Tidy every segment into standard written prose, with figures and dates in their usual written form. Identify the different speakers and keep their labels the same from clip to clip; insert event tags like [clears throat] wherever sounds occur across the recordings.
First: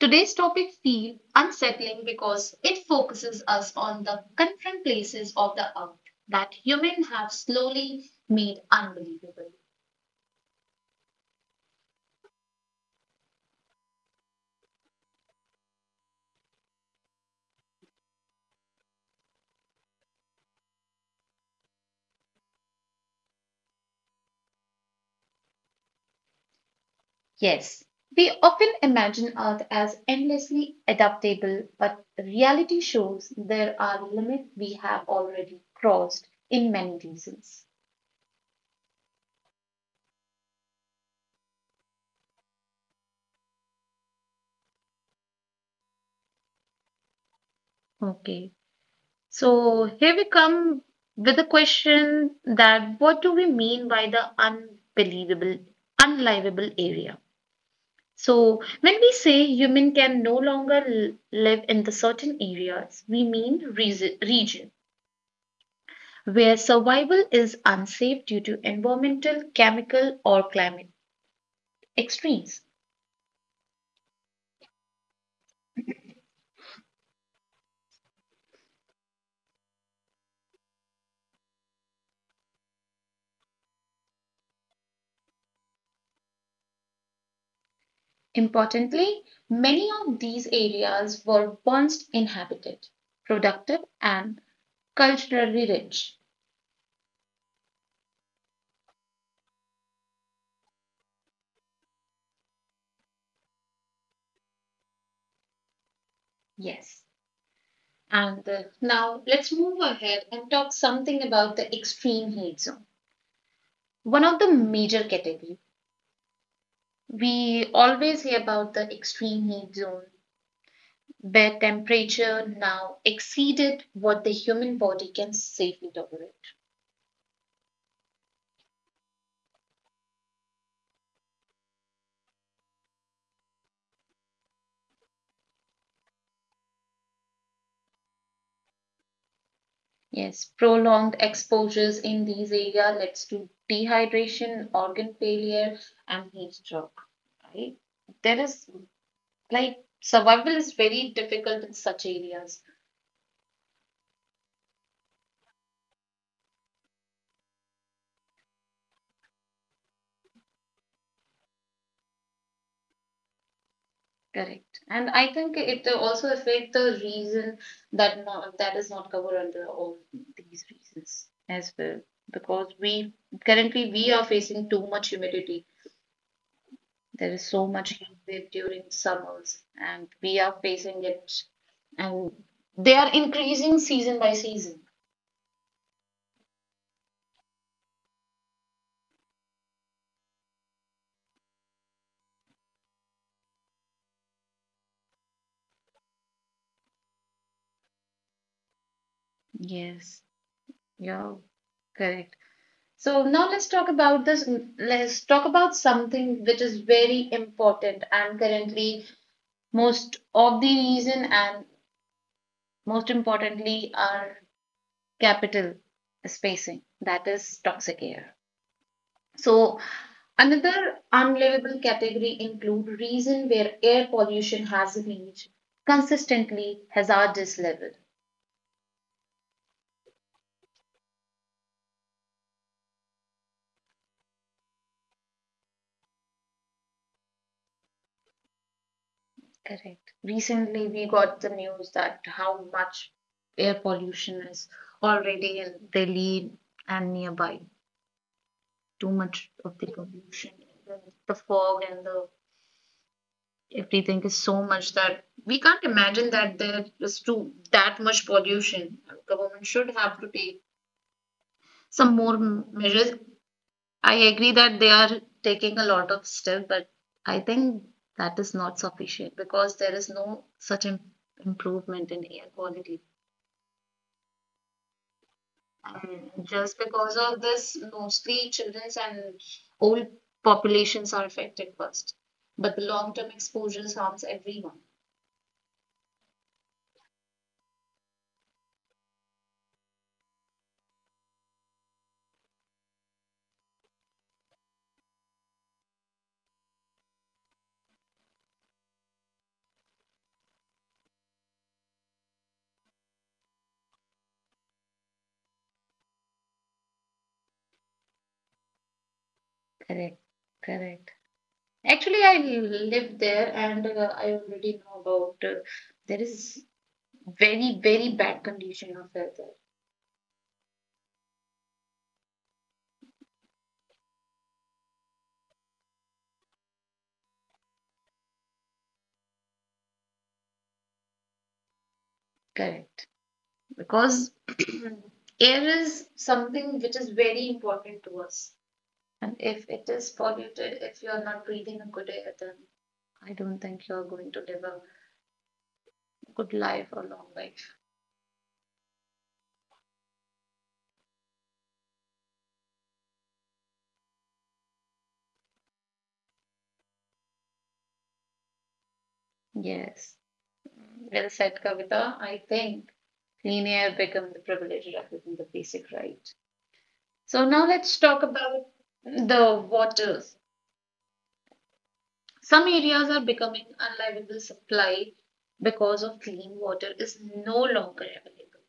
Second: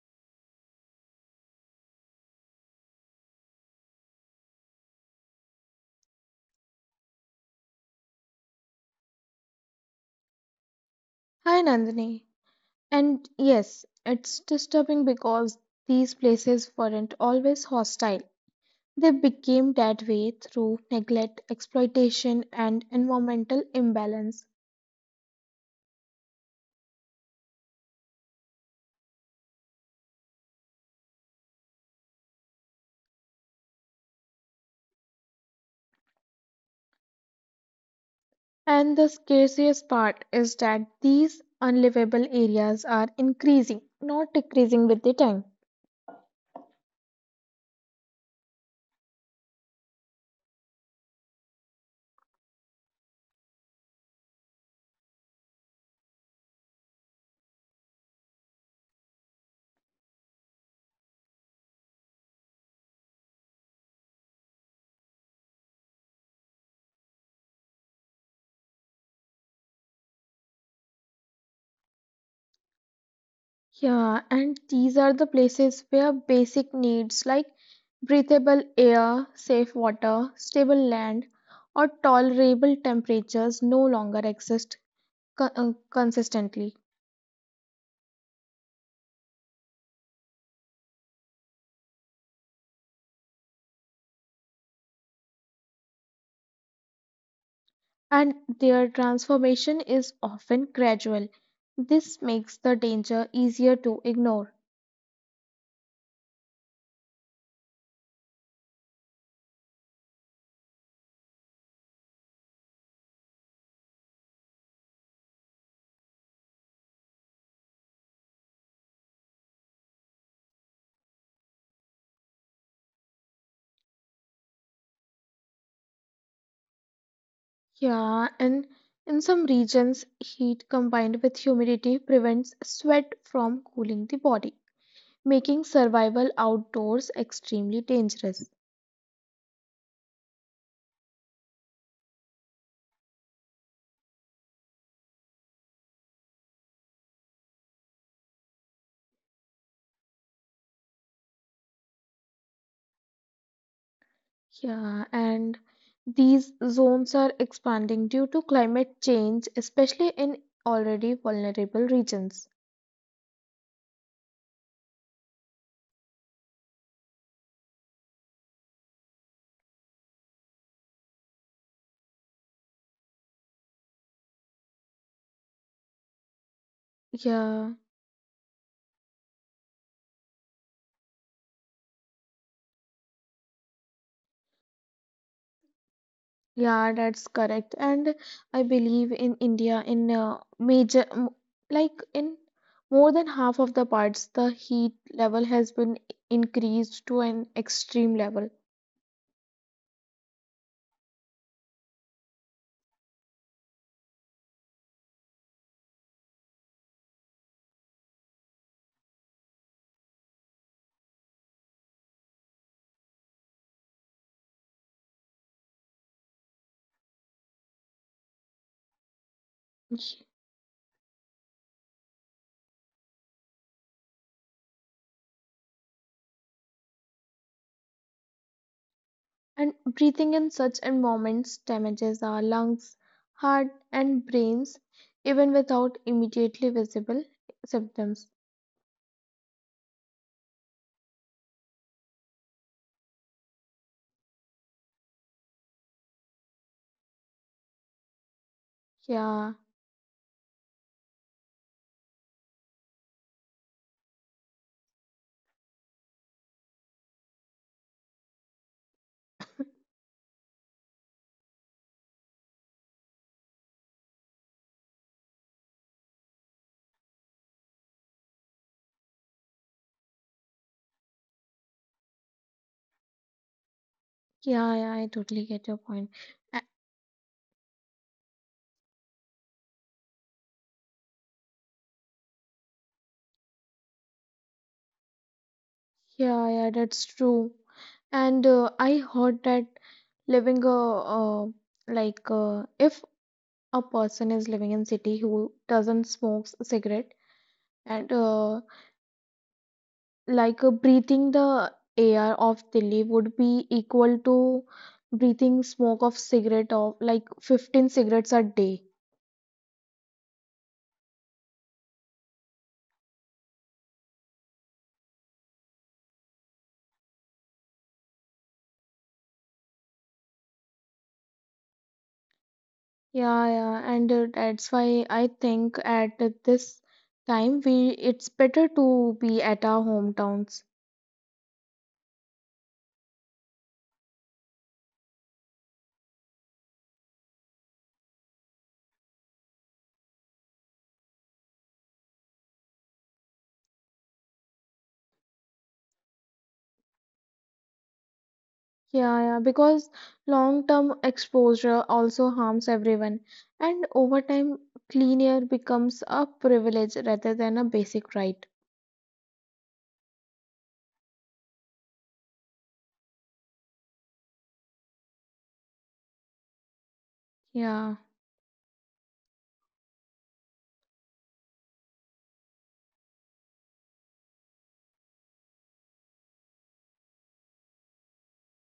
Speaker 1: Today's topic feels unsettling because it focuses us on the confront places of the earth that humans have slowly made unbelievable.
Speaker 2: Hi Nandini. And yes, it's disturbing because these places weren't always hostile. They became that way through neglect, exploitation, and environmental imbalance.
Speaker 1: Yes, we often imagine Earth as endlessly adaptable, but reality shows there are limits we have already crossed in many reasons.
Speaker 2: And the scariest part is that these unlivable areas are increasing, not decreasing with the time.
Speaker 1: Okay. So here we come with a question that what do we mean by the unbelievable, unlivable area? So when we say human can no longer live in the certain areas, we mean region where survival is unsafe due to environmental, chemical, or climate extremes.
Speaker 2: Yeah, and these are the places where basic needs like breathable air, safe water, stable land, or tolerable temperatures no longer exist consistently,
Speaker 1: Importantly, many of these areas were once inhabited, productive, and culturally rich.
Speaker 2: and their transformation is often gradual. This makes the danger easier to ignore.
Speaker 1: Yes. And Now let's move ahead and talk something about the extreme heat zone. One of the major category we always hear about the extreme heat zone where temperature now exceeded what the human body can safely tolerate.
Speaker 2: Yeah, and in some regions, heat combined with humidity prevents sweat from cooling the body, making survival outdoors extremely dangerous.
Speaker 1: Yes, prolonged exposures in these areas leads to dehydration, organ failure and heat stroke, right? There is like survival is very difficult in such areas.
Speaker 2: Yeah, and these zones are expanding due to climate change, especially in already vulnerable regions.
Speaker 1: Correct. And I think it also affect the reason that not, that is not covered under all these reasons as well. Because we currently we are facing too much humidity. There is so
Speaker 2: Yeah,
Speaker 1: much heat wave during summers and we are facing it and they are increasing season by season.
Speaker 2: yeah, that's correct. And I believe in India, in like in more than half of the parts, the heat level has been increased to an extreme level.
Speaker 1: Yes. Yeah. Correct. So now let's talk about this. Let's talk about something which is very important and currently most of the reason and most importantly our capital spacing, that is toxic air. So another unlivable category include reason where air pollution has reached consistently hazardous level.
Speaker 2: And breathing in such environments damages our lungs, heart, and brains even without immediately visible symptoms.
Speaker 1: Correct, recently we got the news that how much air pollution is already in Delhi and nearby, too much
Speaker 2: Yeah,
Speaker 1: of the pollution, the fog and the everything is so much that we can't imagine that there is too that much pollution. Government should have to take some more measures. I agree that they are taking a lot of steps, but I think that is not sufficient because there is no such improvement in air quality.
Speaker 2: yeah, yeah, I totally get your point.
Speaker 1: And
Speaker 2: A-
Speaker 1: just because of this, mostly children's and old populations are affected first, but the long-term exposures harms everyone.
Speaker 2: Yeah, yeah, that's true. And I heard that living a uh, like if a person is living in city who doesn't smoke cigarette and breathing the air of Delhi would be equal to breathing smoke of cigarette of like 15 cigarettes a day.
Speaker 1: Correct, correct. Actually, I live there and I already know about there is very, very bad condition of weather.
Speaker 2: Yeah, yeah, and that's why I think at this time we it's better to be at our hometowns.
Speaker 1: Correct. Because [clears throat] air is something which is very important to us. And if it is polluted, if you are not breathing a good air, then I don't think you are going to live a good life or long life.
Speaker 2: Yeah, yeah, because long-term exposure also harms everyone, and over time, clean air becomes a privilege rather than a basic right.
Speaker 1: Yes. Well said, Kavita. I think clean air become the privilege rather than the basic right. So now
Speaker 2: Yeah.
Speaker 1: let's talk about the waters. Some areas are becoming unlivable supply because of clean water is no longer available.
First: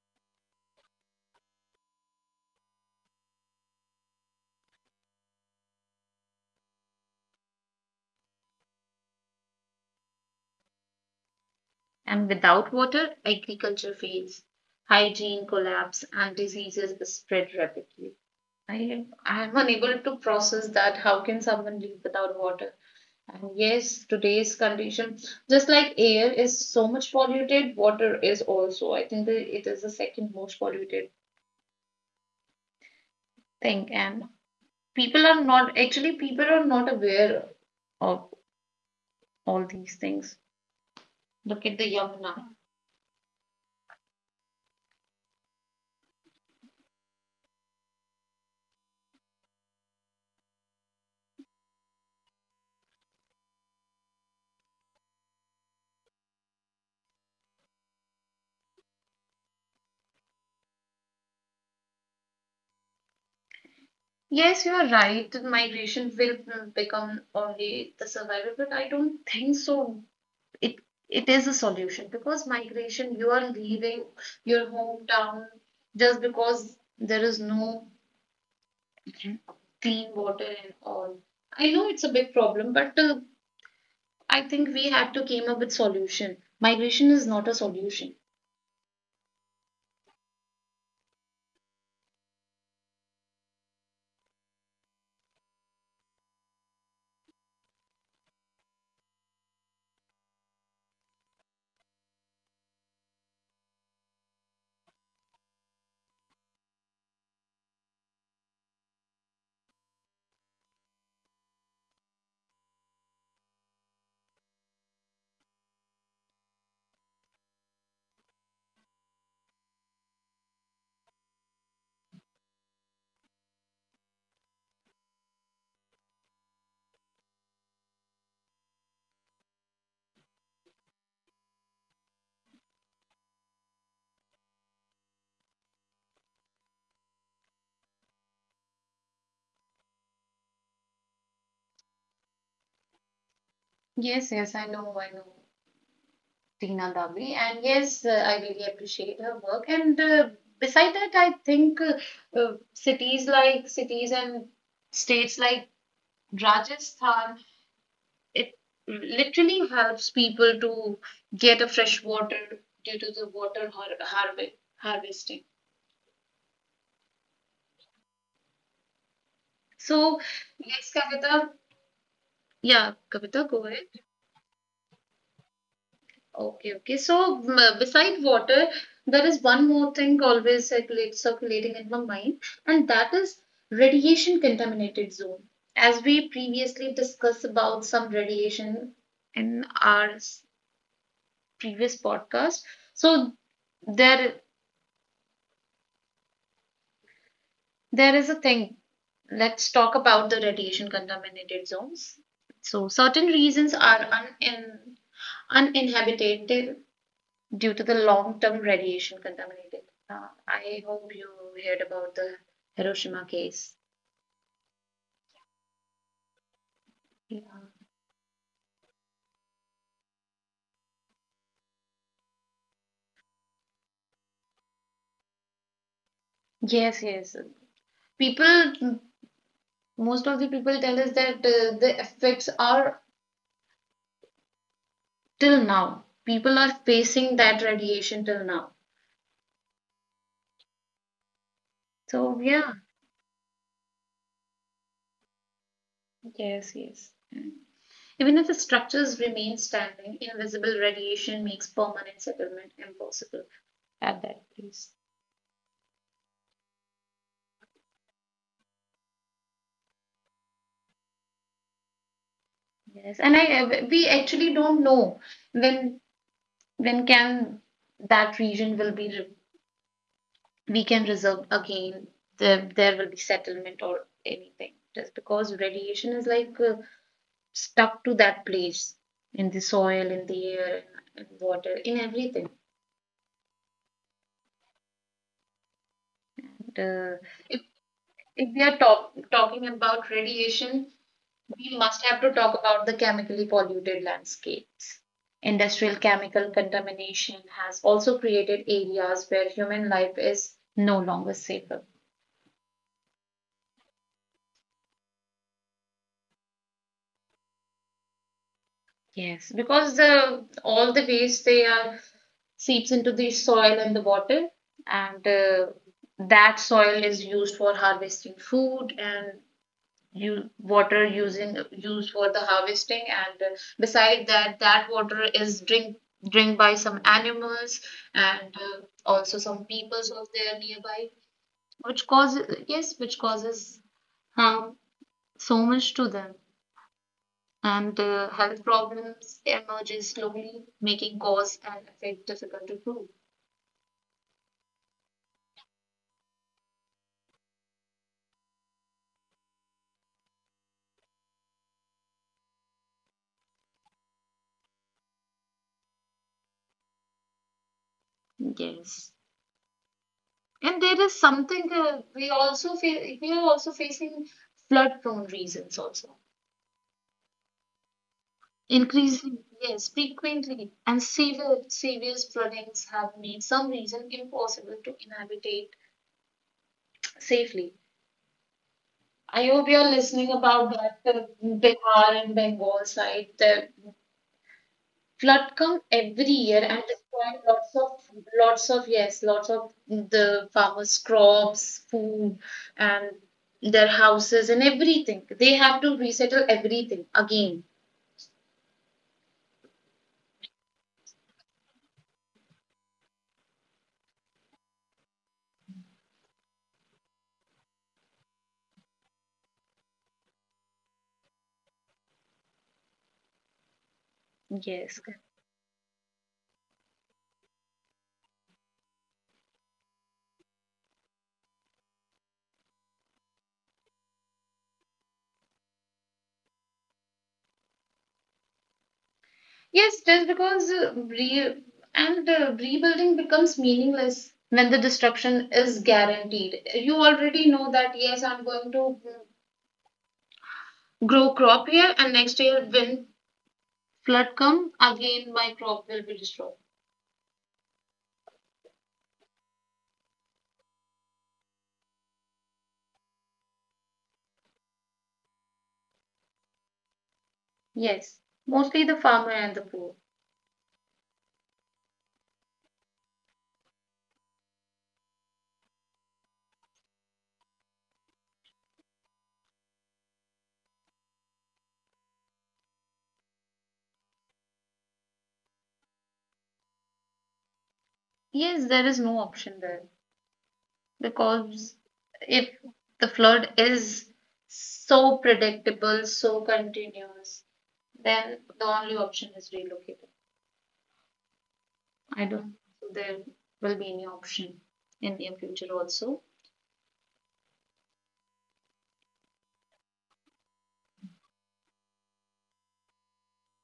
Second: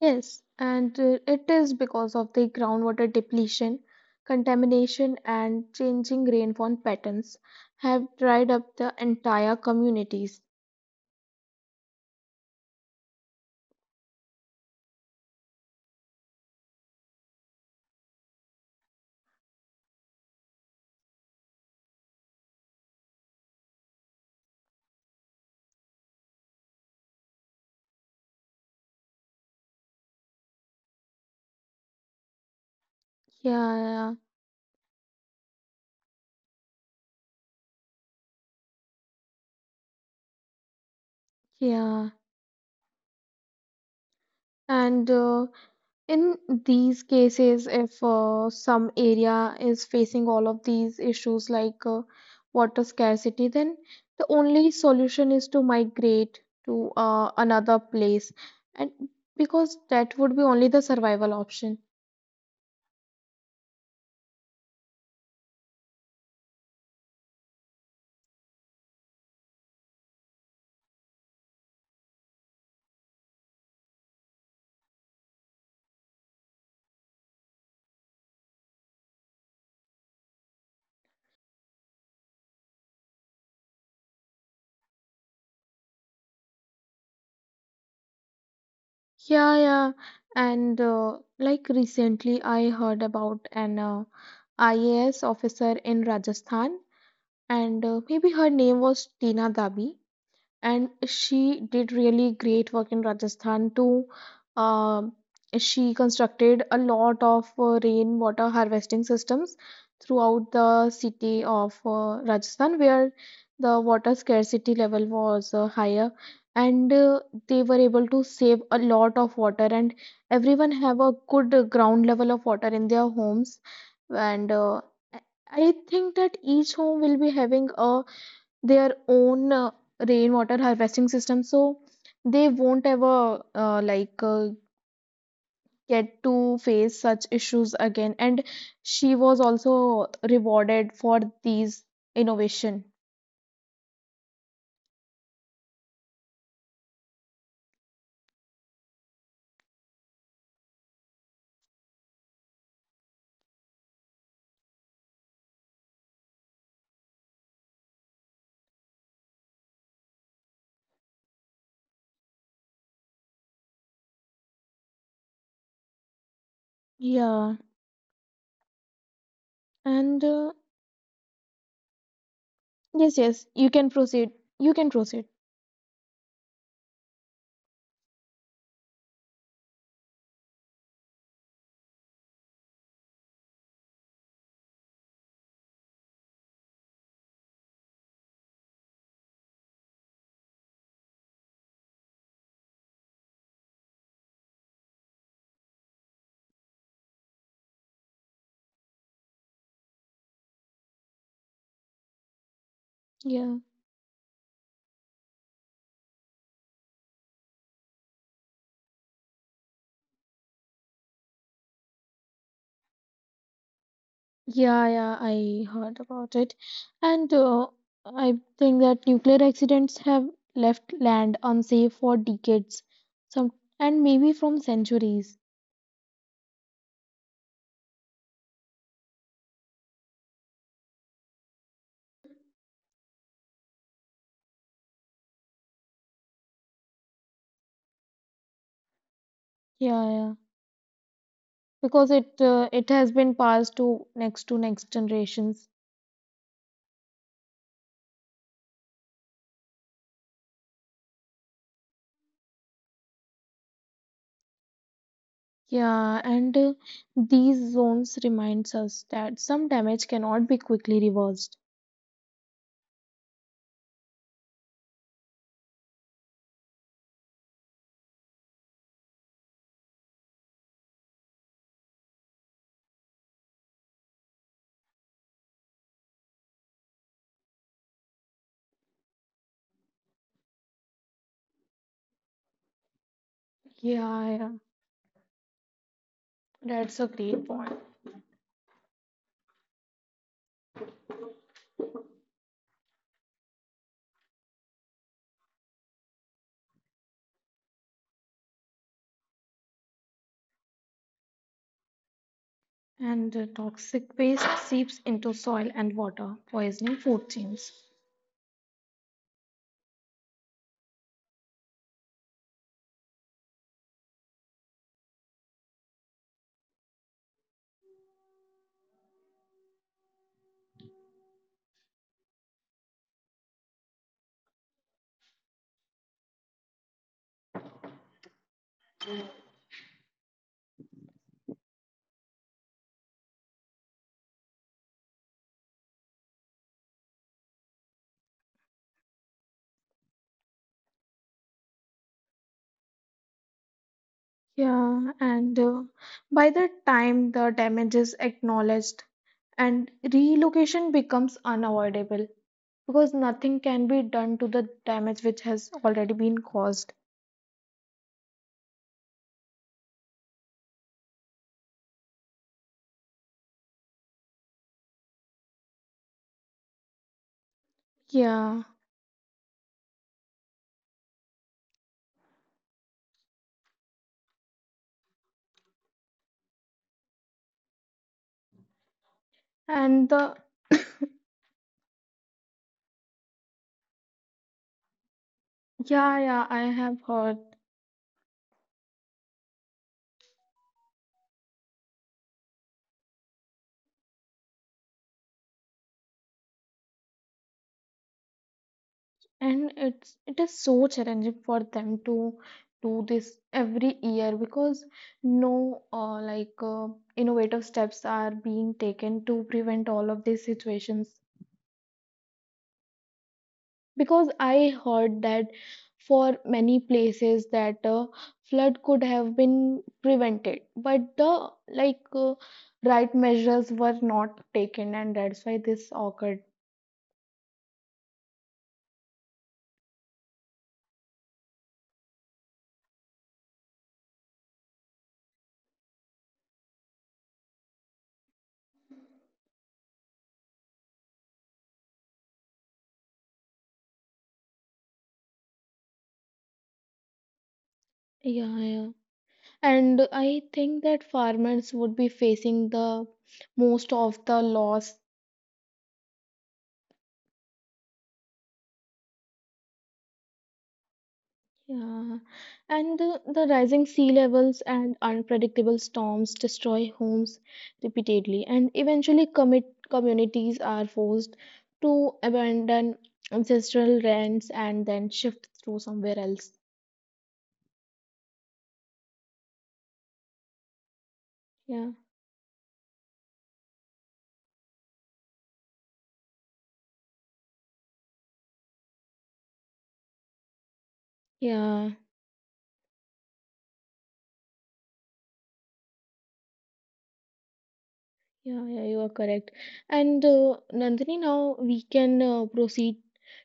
Speaker 2: Yes, and it is because of the groundwater depletion, contamination, and changing rainfall patterns have dried up the entire communities.
Speaker 1: And without water, agriculture fails, hygiene collapse, and diseases spread rapidly. I am unable to process that. How can someone live without water? And yes, today's condition, just like air is so much polluted, water is also. I think that it is the second most polluted thing.
Speaker 2: Yeah,
Speaker 1: And people are not, actually, people are not aware of all these things. Look at the
Speaker 2: yeah.
Speaker 1: Yamuna.
Speaker 2: And in these cases, if some area is facing all of these issues like water scarcity, then the only solution is to migrate to another place, and because that would be only the survival option.
Speaker 1: Yes, you are right. Migration will become only the survivor, but I don't think so. It it is a solution because migration, you are leaving your hometown just because there is no clean water and all. I know it's a big problem, but I think we have to came up with solution. Migration is not a solution.
Speaker 2: Yeah, yeah. And like recently, I heard about an IAS officer in Rajasthan, and maybe her name was Tina Dabi, and she did really great work in Rajasthan too. Um, she constructed a lot of rainwater harvesting systems throughout the city of Rajasthan, where the water scarcity level was higher, and they were able to save a lot of water, and everyone have a good ground level of water in their homes, and I think that each home will be having a their own rainwater harvesting system so they won't ever get to face such issues again, and she was also rewarded for these innovation.
Speaker 1: Yes, yes, I know, I know. Teena Davli, and yes, I really appreciate her work. And Beside that, I think cities like cities and states like Rajasthan, it literally helps people to get a fresh water due to the water harvesting.
Speaker 2: Yeah,
Speaker 1: So
Speaker 2: and
Speaker 1: yes, Kavita, yeah,
Speaker 2: yes, yes,
Speaker 1: Kavita, go
Speaker 2: you
Speaker 1: ahead.
Speaker 2: can proceed. You can proceed.
Speaker 1: Okay, okay. So, beside water, there is one more thing always circulating in my mind, and that is radiation contaminated zone. As we previously discussed about some radiation in our previous podcast, so there there is a thing. Let's talk about the radiation contaminated zones. So, certain
Speaker 2: Yeah,
Speaker 1: regions are un in uninhabited due to the long-term radiation contaminated. I hope you heard about the Hiroshima case.
Speaker 2: yeah, yeah, I heard about it. and
Speaker 1: Yeah.
Speaker 2: uh, I think that nuclear accidents have left land unsafe for decades, some and maybe from centuries.
Speaker 1: Yes, yes. People, most of the people tell us that the effects are till now. People are facing that radiation till now.
Speaker 2: Yeah, yeah. Because
Speaker 1: So yeah,
Speaker 2: it has been passed to next generations.
Speaker 1: yes, yes. Even if the structures remain standing, invisible radiation makes permanent settlement impossible at that place.
Speaker 2: Yeah, and these zones reminds us that some damage cannot be quickly reversed.
Speaker 1: Yes, and I we actually don't know when then can that region will be we can reserve again, there will be settlement or anything just because radiation is like stuck to that place, in the soil, in the air, in water, in everything.
Speaker 2: Yeah, yeah. That's a
Speaker 1: uh,
Speaker 2: great
Speaker 1: if,
Speaker 2: point.
Speaker 1: if we are talking about radiation, we must have to talk about the chemically polluted landscapes. Industrial chemical contamination has also created areas where human life is no longer safe.
Speaker 2: And toxic waste seeps into soil and water, poisoning food chains.
Speaker 1: Yes, because the all the waste they are seeps into the soil and the water, and that soil is used for harvesting food, and you water using used for the harvesting, and beside that, that water is drink by some animals, and also some peoples of there nearby, which causes, yes, which causes harm so much to them, and health problems emerges slowly, making cause and effect difficult to prove.
Speaker 2: Yeah, and by the time the damage is acknowledged and relocation becomes unavoidable, because nothing can be done to the damage which has already been caused.
Speaker 1: Yes. And there is something we also feel we are also facing flood prone regions also.
Speaker 2: Yeah
Speaker 1: Increasing. Yes, frequently and severe serious floodings have made some regions impossible to inhabitate safely. I hope you're
Speaker 2: and
Speaker 1: listening
Speaker 2: the
Speaker 1: about that Bihar and Bengal side. There flood come every
Speaker 2: Yeah,
Speaker 1: year
Speaker 2: yeah,
Speaker 1: and
Speaker 2: I have
Speaker 1: destroy
Speaker 2: heard.
Speaker 1: lots of lots of, yes, lots of the farmers' crops, food, and their houses and everything. They have to resettle everything again.
Speaker 2: And it's, it is so challenging for them to do this every year because no innovative steps are being taken to prevent all of these situations, because I
Speaker 1: Yes,
Speaker 2: heard that for many places that flood could have been prevented but the like uh, right measures were not taken and that's why this occurred.
Speaker 1: yes, just because re and rebuilding becomes meaningless when the destruction is guaranteed. You already know that yes, I'm going to grow crop here, and next year when flood come again, my crop will be destroyed.
Speaker 2: Yeah, yeah. And I think that farmers would be facing the most of the loss.
Speaker 1: Yes, mostly the farmer and the poor.
Speaker 2: Yeah, and the rising sea levels and unpredictable storms destroy homes repeatedly, and eventually, commit communities are forced to abandon ancestral lands and then shift through somewhere else.
Speaker 1: Yes, there is no option there because
Speaker 2: Yeah,
Speaker 1: if the flood is so predictable, so continuous, then the only option is relocating.
Speaker 2: yeah,
Speaker 1: I don't think there will be any option in near future also.
Speaker 2: yeah, you are correct. And Nandini, now we can proceed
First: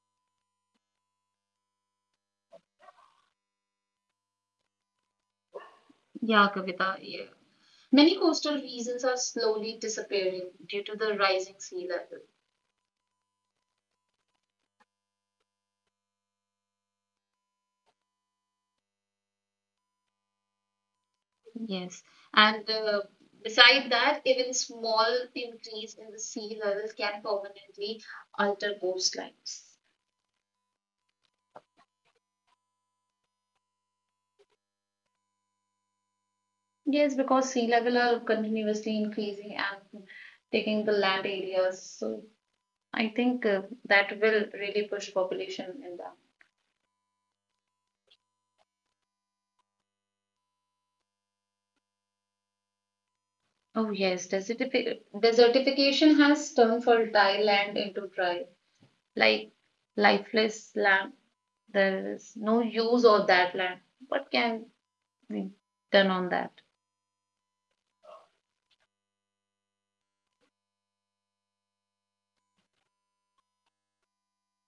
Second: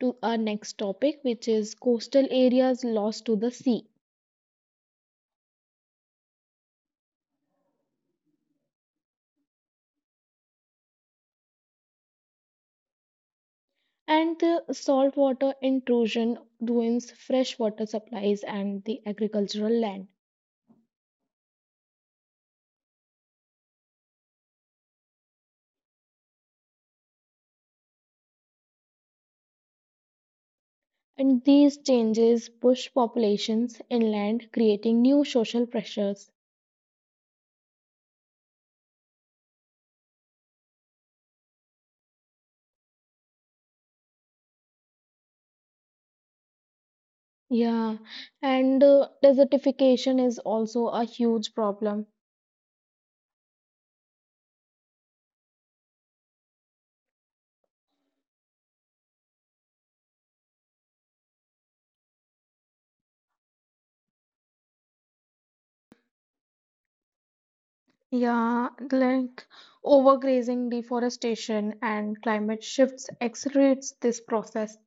Speaker 2: to our next topic, which is coastal areas lost to the sea.
Speaker 1: Yeah, Kavita, yeah. Many coastal regions are slowly disappearing due to the rising sea level.
Speaker 2: And the saltwater intrusion ruins fresh water supplies and the agricultural land.
Speaker 1: Yes, and beside that, even small increase in the sea levels can permanently alter coastlines.
Speaker 2: And these changes push populations inland, creating new social pressures.
Speaker 1: Yes, because sea level are continuously increasing and taking the land areas. So I think that will really push population in that.
Speaker 2: Yeah, and desertification is also a huge problem.
Speaker 1: Oh yes, desertification has turned fertile land into dry, like lifeless land. There is no use of that land. What can be done on that?
Speaker 2: Yeah, like overgrazing, deforestation, and climate shifts accelerates this process.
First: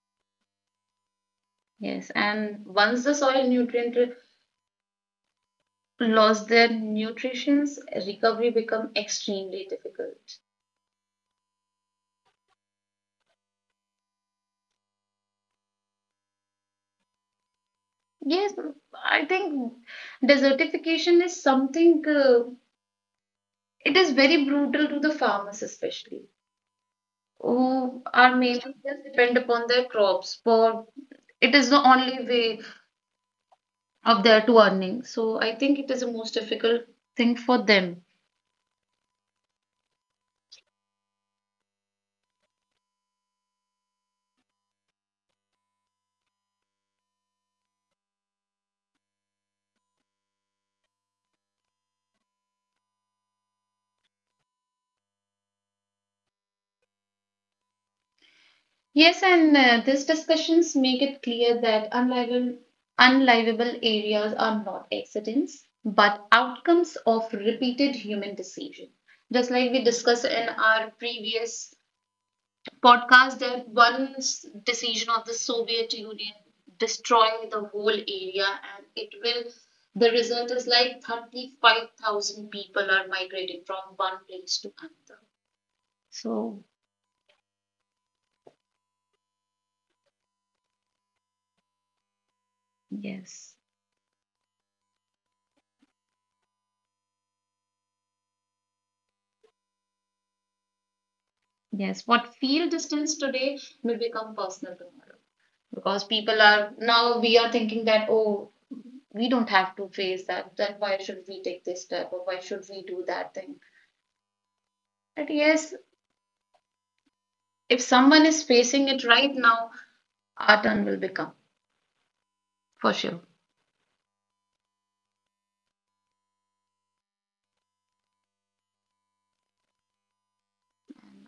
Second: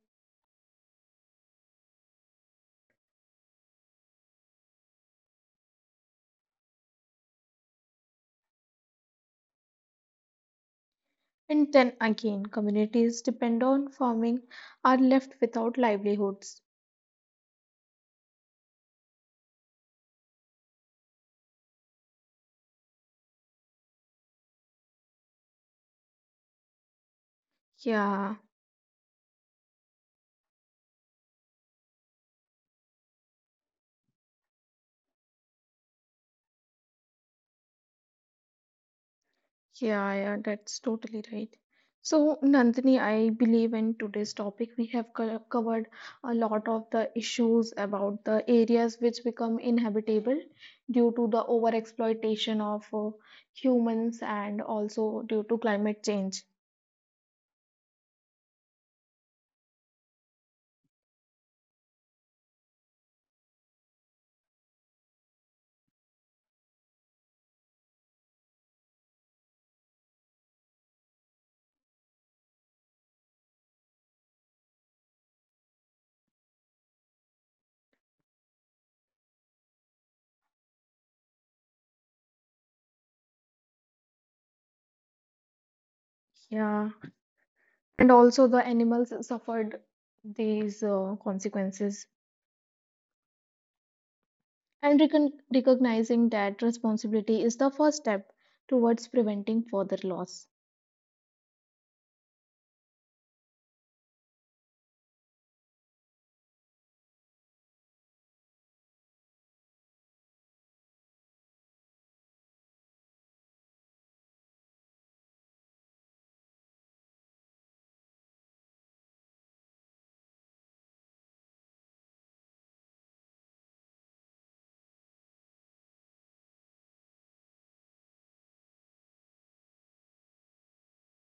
Speaker 1: Yes, and once the soil nutrient lost their nutritions, recovery become extremely difficult.
Speaker 2: And then again, communities depend on farming are left without livelihoods.
Speaker 1: Yes, I think desertification is something. It is very brutal to the farmers, especially who
Speaker 2: Yeah,
Speaker 1: are mainly just depend upon their crops for. It is the only way of their to earning. So I think it is the most difficult thing for them.
Speaker 2: yeah, yeah, that's totally right. So, Nandini, I believe in today's topic we have covered a lot of the issues about the areas which become inhabitable due to the overexploitation of humans and also due to climate change.
Speaker 1: Yes, and these discussions make it clear that unlivable areas are not accidents, but outcomes of repeated human decision. Just like we discussed in our previous podcast, that one decision of the Soviet Union destroying the whole area, and it will. The result is like 35,000 people are migrating from one place to another. So,
Speaker 2: Yeah, and also the animals suffered these consequences.
Speaker 1: yes.
Speaker 2: And recognizing that responsibility is the first step towards preventing further loss.
Speaker 1: Yes, what feel distance today may become personal tomorrow because people are now we are thinking that, oh, we don't have to face that, then why should we take this step or why should we do that thing? But yes, if someone is facing it right now, our turn will become for sure.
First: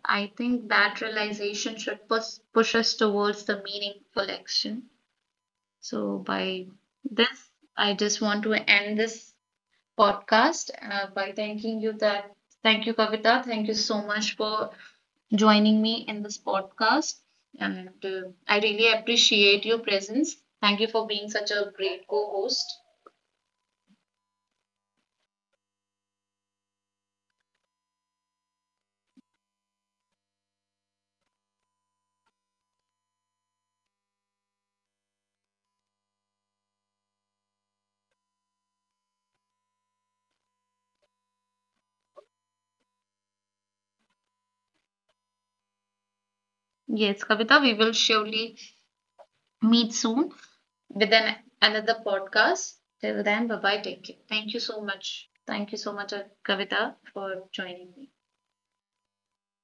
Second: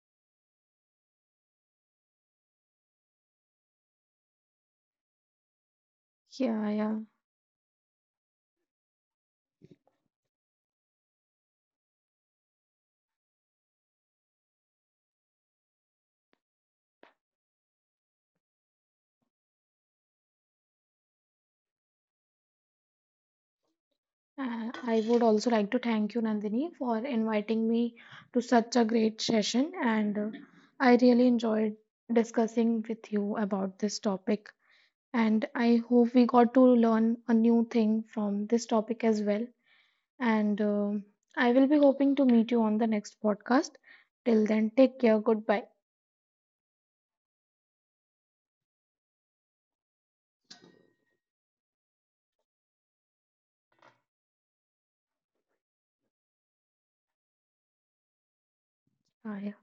Speaker 1: I think that realization should push us towards the meaningful action. So by
Speaker 2: Yeah, yeah.
Speaker 1: this, I just want to end this podcast by thanking you that thank you Kavita, thank you so much for joining me in this podcast, and I really appreciate your presence. Thank you for being such a great co-host.
Speaker 2: I would also like to thank you, Nandini, for inviting me to such a great session. And I really enjoyed discussing with you about this topic. And I hope we got to learn a new thing from this topic as well. And I will be hoping to meet you on the next podcast. Till then, take care. Goodbye.
Speaker 1: Yes, Kavita, we will surely meet soon with an another podcast. Till then, bye bye. Take care. Thank you so much. Thank you so much, Kavita, for joining me.
Speaker 2: Bye.